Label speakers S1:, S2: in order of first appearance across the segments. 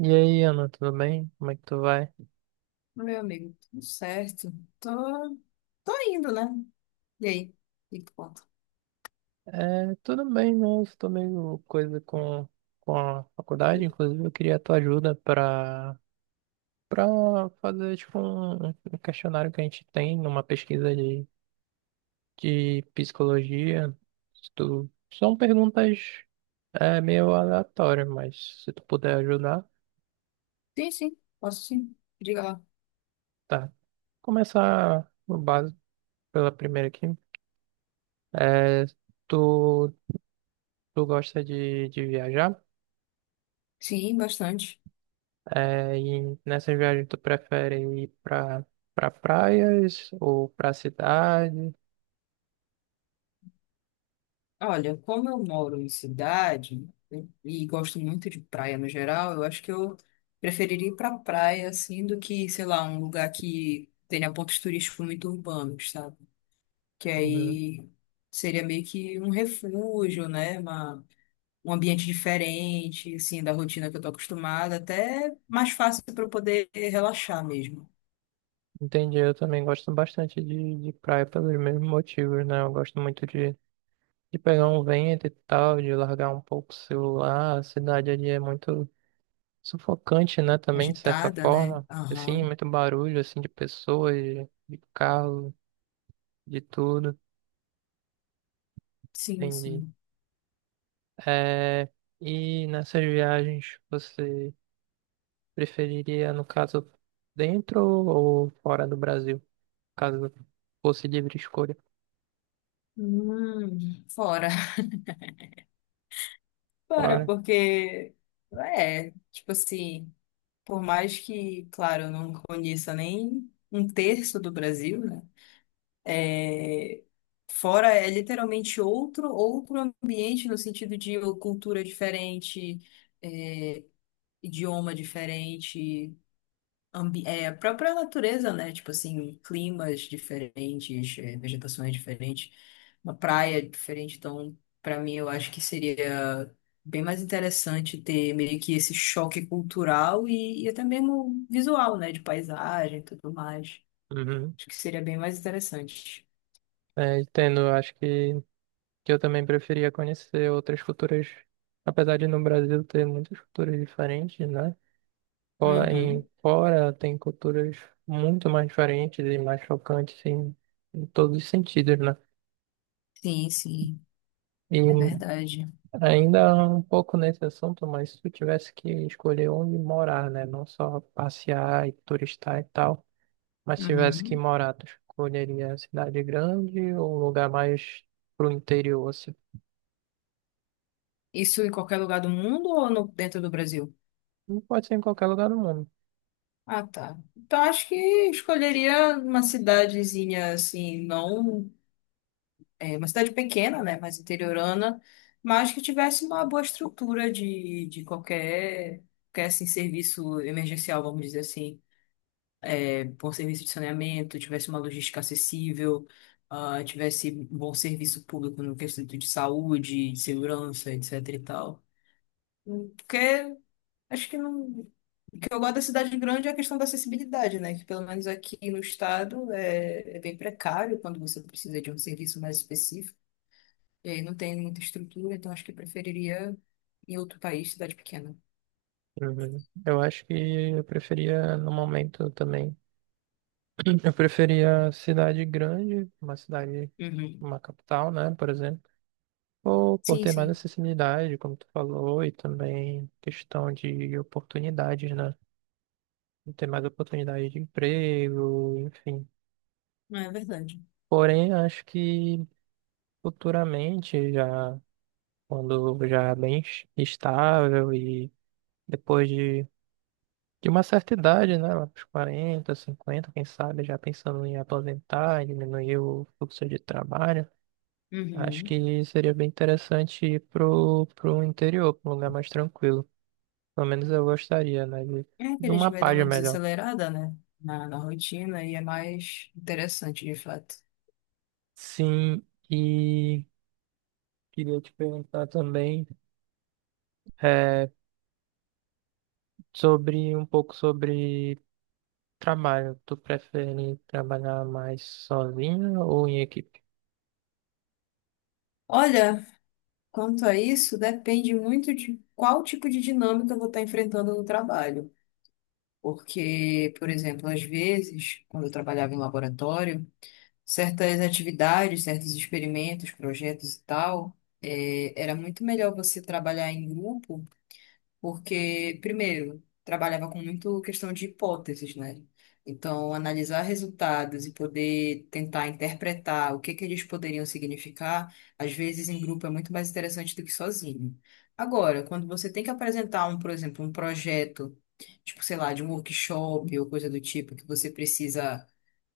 S1: E aí, Ana, tudo bem? Como é que tu vai?
S2: Meu amigo, tudo certo. Tô, tô indo, né? E aí? E que tu conta?
S1: É, tudo bem, né? Eu estou meio coisa com a faculdade, inclusive eu queria a tua ajuda para fazer tipo um questionário que a gente tem numa pesquisa de psicologia. Se tu- são perguntas meio aleatórias, mas se tu puder ajudar,
S2: Sim, sim, posso sim. Diga lá.
S1: tá. Começar no básico pela primeira aqui. É, tu, tu gosta de viajar?
S2: Sim, bastante.
S1: É, e nessas viagens tu prefere ir pra praias ou pra cidade?
S2: Olha, como eu moro em cidade, né, e gosto muito de praia no geral, eu acho que eu preferiria ir pra praia, assim, do que, sei lá, um lugar que tenha pontos turísticos muito urbanos, sabe? Que
S1: Uhum.
S2: aí seria meio que um refúgio, né? Uma um ambiente diferente, assim, da rotina que eu tô acostumada, até mais fácil para eu poder relaxar mesmo.
S1: Entendi, eu também gosto bastante de praia pelos mesmos motivos, né? Eu gosto muito de pegar um vento e tal, de largar um pouco o celular. A cidade ali é muito sufocante, né? Também, de certa
S2: Agitada, né?
S1: forma.
S2: Aham.
S1: Assim, muito barulho, assim, de pessoas, de carro, de tudo.
S2: Sim,
S1: Entendi.
S2: sim.
S1: É, e nessas viagens você preferiria, no caso, dentro ou fora do Brasil, caso fosse livre escolha.
S2: Fora. Fora,
S1: Fora.
S2: porque é, tipo assim, por mais que, claro, eu não conheça nem um terço do Brasil, né? É, fora é literalmente outro ambiente no sentido de cultura diferente, é, idioma diferente. A própria natureza, né? Tipo assim, climas diferentes, vegetações diferentes, uma praia diferente. Então, para mim, eu acho que seria bem mais interessante ter meio que esse choque cultural e até mesmo visual, né? De paisagem e tudo mais.
S1: Uhum.
S2: Acho que seria bem mais interessante.
S1: É, entendo, eu acho que eu também preferia conhecer outras culturas, apesar de no Brasil ter muitas culturas diferentes, né?
S2: Uhum.
S1: Fora tem culturas muito mais diferentes e mais chocantes em todos os sentidos, né?
S2: Sim, sim,
S1: E
S2: é verdade.
S1: ainda um pouco nesse assunto, mas se eu tivesse que escolher onde morar, né? Não só passear e turistar e tal. Mas se tivesse que
S2: Uhum.
S1: morar, tu escolheria a cidade grande ou um lugar mais pro interior, assim?
S2: Isso em qualquer lugar do mundo ou dentro do Brasil?
S1: Não. Pode ser em qualquer lugar do mundo.
S2: Ah, tá. Então acho que escolheria uma cidadezinha assim, não é, uma cidade pequena, né, mais interiorana, mas que tivesse uma boa estrutura de qualquer, qualquer assim, serviço emergencial, vamos dizer assim. É, bom serviço de saneamento, tivesse uma logística acessível, tivesse bom serviço público no quesito de saúde, de segurança, etc e tal. Porque acho que não. O que eu gosto da cidade grande é a questão da acessibilidade, né? Que pelo menos aqui no estado é bem precário quando você precisa de um serviço mais específico. E aí não tem muita estrutura, então acho que eu preferiria em outro país, cidade pequena.
S1: Uhum. Eu acho que eu preferia, no momento também, eu preferia cidade grande, uma cidade,
S2: Uhum.
S1: uma capital, né, por exemplo, ou por
S2: Sim,
S1: ter mais
S2: sim.
S1: acessibilidade, como tu falou, e também questão de oportunidades, né, de ter mais oportunidade de emprego, enfim.
S2: Não, é verdade.
S1: Porém, acho que futuramente já quando já é bem es- estável e depois de uma certa idade, né, lá pros 40 50 quem sabe, já pensando em aposentar, em diminuir o fluxo de trabalho, acho
S2: Uhum.
S1: que seria bem interessante ir pro interior, pra um lugar mais tranquilo. Pelo menos eu gostaria, né,
S2: É que a
S1: de
S2: gente
S1: uma
S2: vai dar
S1: página
S2: uma
S1: melhor.
S2: desacelerada, né? Na rotina, e é mais interessante, de fato.
S1: Sim, e queria te perguntar também é, sobre um pouco sobre trabalho, tu prefere trabalhar mais sozinho ou em equipe?
S2: Olha, quanto a isso, depende muito de qual tipo de dinâmica eu vou estar enfrentando no trabalho. Porque, por exemplo, às vezes, quando eu trabalhava em laboratório, certas atividades, certos experimentos, projetos e tal, era muito melhor você trabalhar em grupo, porque, primeiro, trabalhava com muito questão de hipóteses, né? Então, analisar resultados e poder tentar interpretar o que que eles poderiam significar, às vezes em grupo é muito mais interessante do que sozinho. Agora, quando você tem que apresentar um, por exemplo, um projeto, tipo, sei lá, de um workshop ou coisa do tipo, que você precisa,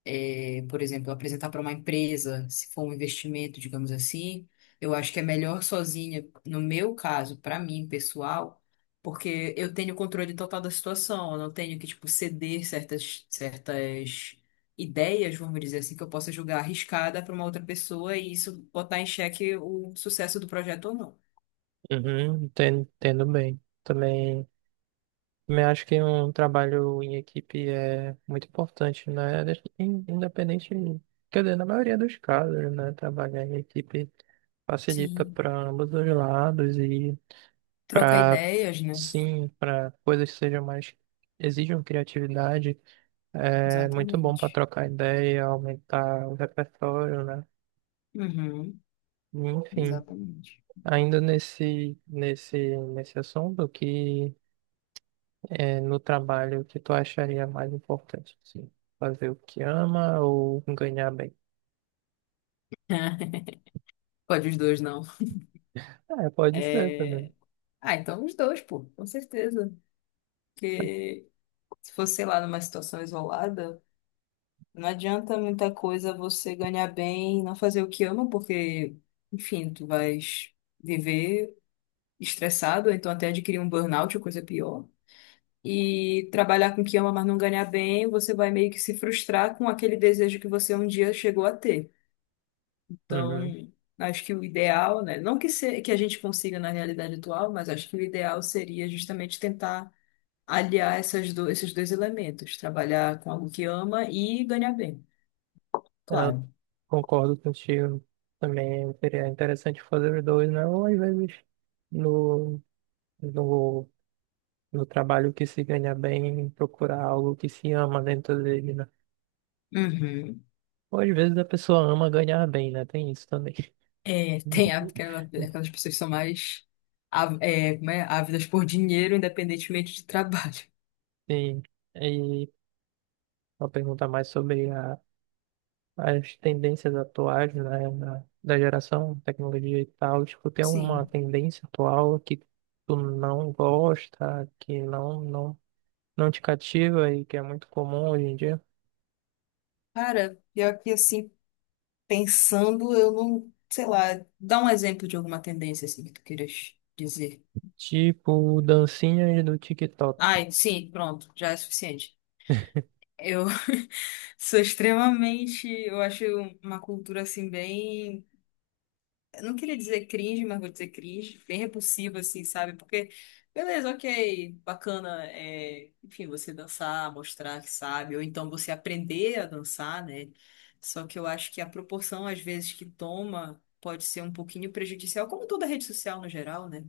S2: por exemplo, apresentar para uma empresa, se for um investimento, digamos assim, eu acho que é melhor sozinha, no meu caso, para mim, pessoal, porque eu tenho controle total da situação, eu não tenho que, tipo, ceder certas ideias, vamos dizer assim, que eu possa julgar arriscada para uma outra pessoa e isso botar em xeque o sucesso do projeto ou não.
S1: Uhum, entendo, entendo bem. Também, também acho que um trabalho em equipe é muito importante, né? In- independente, quer dizer, na maioria dos casos, né? Trabalhar em equipe facilita
S2: Sim.
S1: para ambos os lados e
S2: Troca
S1: para,
S2: ideias, né?
S1: sim, para coisas que sejam mais, exijam criatividade, é muito bom para
S2: Exatamente.
S1: trocar ideia, aumentar o repertório, né?
S2: Uhum,
S1: Enfim.
S2: exatamente.
S1: Ainda nesse assunto, que é no trabalho o que tu acharia mais importante? Sim. Fazer o que ama ou ganhar bem?
S2: Pode os dois, não.
S1: É, pode ser também.
S2: É, Ah, então os dois, pô, com certeza. Porque se fosse, sei lá, numa situação isolada, não adianta muita coisa você ganhar bem e não fazer o que ama, porque, enfim, tu vais viver estressado, ou então até adquirir um burnout ou coisa pior. E trabalhar com o que ama, mas não ganhar bem, você vai meio que se frustrar com aquele desejo que você um dia chegou a ter. Então,
S1: Uhum.
S2: acho que o ideal, né? Não que, se, que a gente consiga na realidade atual, mas acho que o ideal seria justamente tentar aliar esses dois elementos, trabalhar com algo que ama e ganhar bem,
S1: Eu
S2: claro.
S1: concordo contigo. Também seria interessante fazer os dois, né? Ou às vezes no, no, no trabalho que se ganha bem, procurar algo que se ama dentro dele, né?
S2: Uhum.
S1: Ou às vezes a pessoa ama ganhar bem, né? Tem isso também.
S2: É, tem a- aquela- aquelas pessoas que são mais como é? Ávidas por dinheiro, independentemente de trabalho.
S1: Sim. E uma pergunta mais sobre a, as tendências atuais, né, na- da geração tecnologia e tal. Tipo, tem uma
S2: Sim.
S1: tendência atual que tu não gosta, que não te cativa e que é muito comum hoje em dia?
S2: Cara, pior que assim, pensando, eu não, sei lá, dá um exemplo de alguma tendência assim que tu queiras dizer.
S1: Tipo, dancinhas do TikTok.
S2: Ai, sim, pronto, já é suficiente. Eu sou extremamente, eu acho, uma cultura assim bem, eu não queria dizer cringe, mas vou dizer cringe, bem repulsivo, assim, sabe? Porque, beleza, ok, bacana, enfim, você dançar, mostrar que sabe, ou então você aprender a dançar, né? Só que eu acho que a proporção, às vezes, que toma pode ser um pouquinho prejudicial, como toda rede social no geral, né?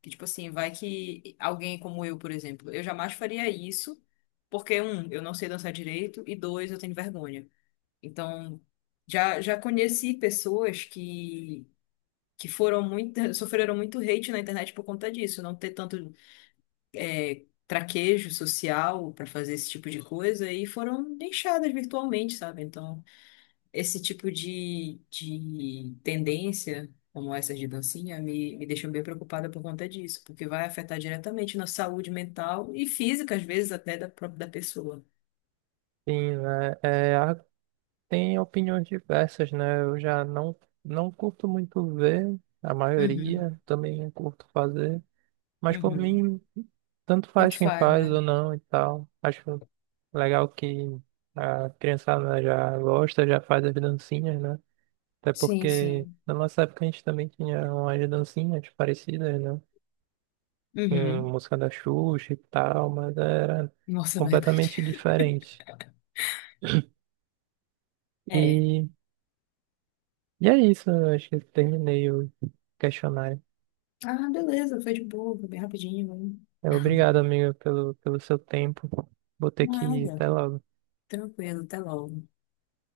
S2: Que, tipo assim, vai que alguém como eu, por exemplo, eu jamais faria isso, porque, um, eu não sei dançar direito, e dois, eu tenho vergonha. Então, já conheci pessoas que foram muito, sofreram muito hate na internet por conta disso, não ter tanto, traquejo social para fazer esse tipo de coisa e foram deixadas virtualmente, sabe? Então, esse tipo de tendência, como essas de dancinha, me deixam bem preocupada por conta disso, porque vai afetar diretamente na saúde mental e física, às vezes, até da própria da pessoa.
S1: Sim, né? É, há- tem opiniões diversas, né? Eu já não, não curto muito ver, a
S2: Uhum,
S1: maioria também não curto fazer. Mas por
S2: uhum.
S1: mim, tanto
S2: Tanto
S1: faz quem
S2: faz,
S1: faz
S2: né?
S1: ou não e tal. Acho legal que a criançada já gosta, já faz as dancinhas, né? Até
S2: Sim,
S1: porque
S2: sim.
S1: na nossa época a gente também tinha umas dancinhas parecidas, né? Em
S2: Uhum.
S1: música da Xuxa e tal, mas era
S2: Nossa, é verdade.
S1: completamente diferente.
S2: É.
S1: E, e é isso, eu acho que eu terminei o questionário.
S2: Ah, beleza, foi de boa, foi bem rapidinho, hein?
S1: É, obrigado, amigo, pelo seu tempo. Vou ter que ir
S2: Nada,
S1: até logo.
S2: tranquilo, até logo.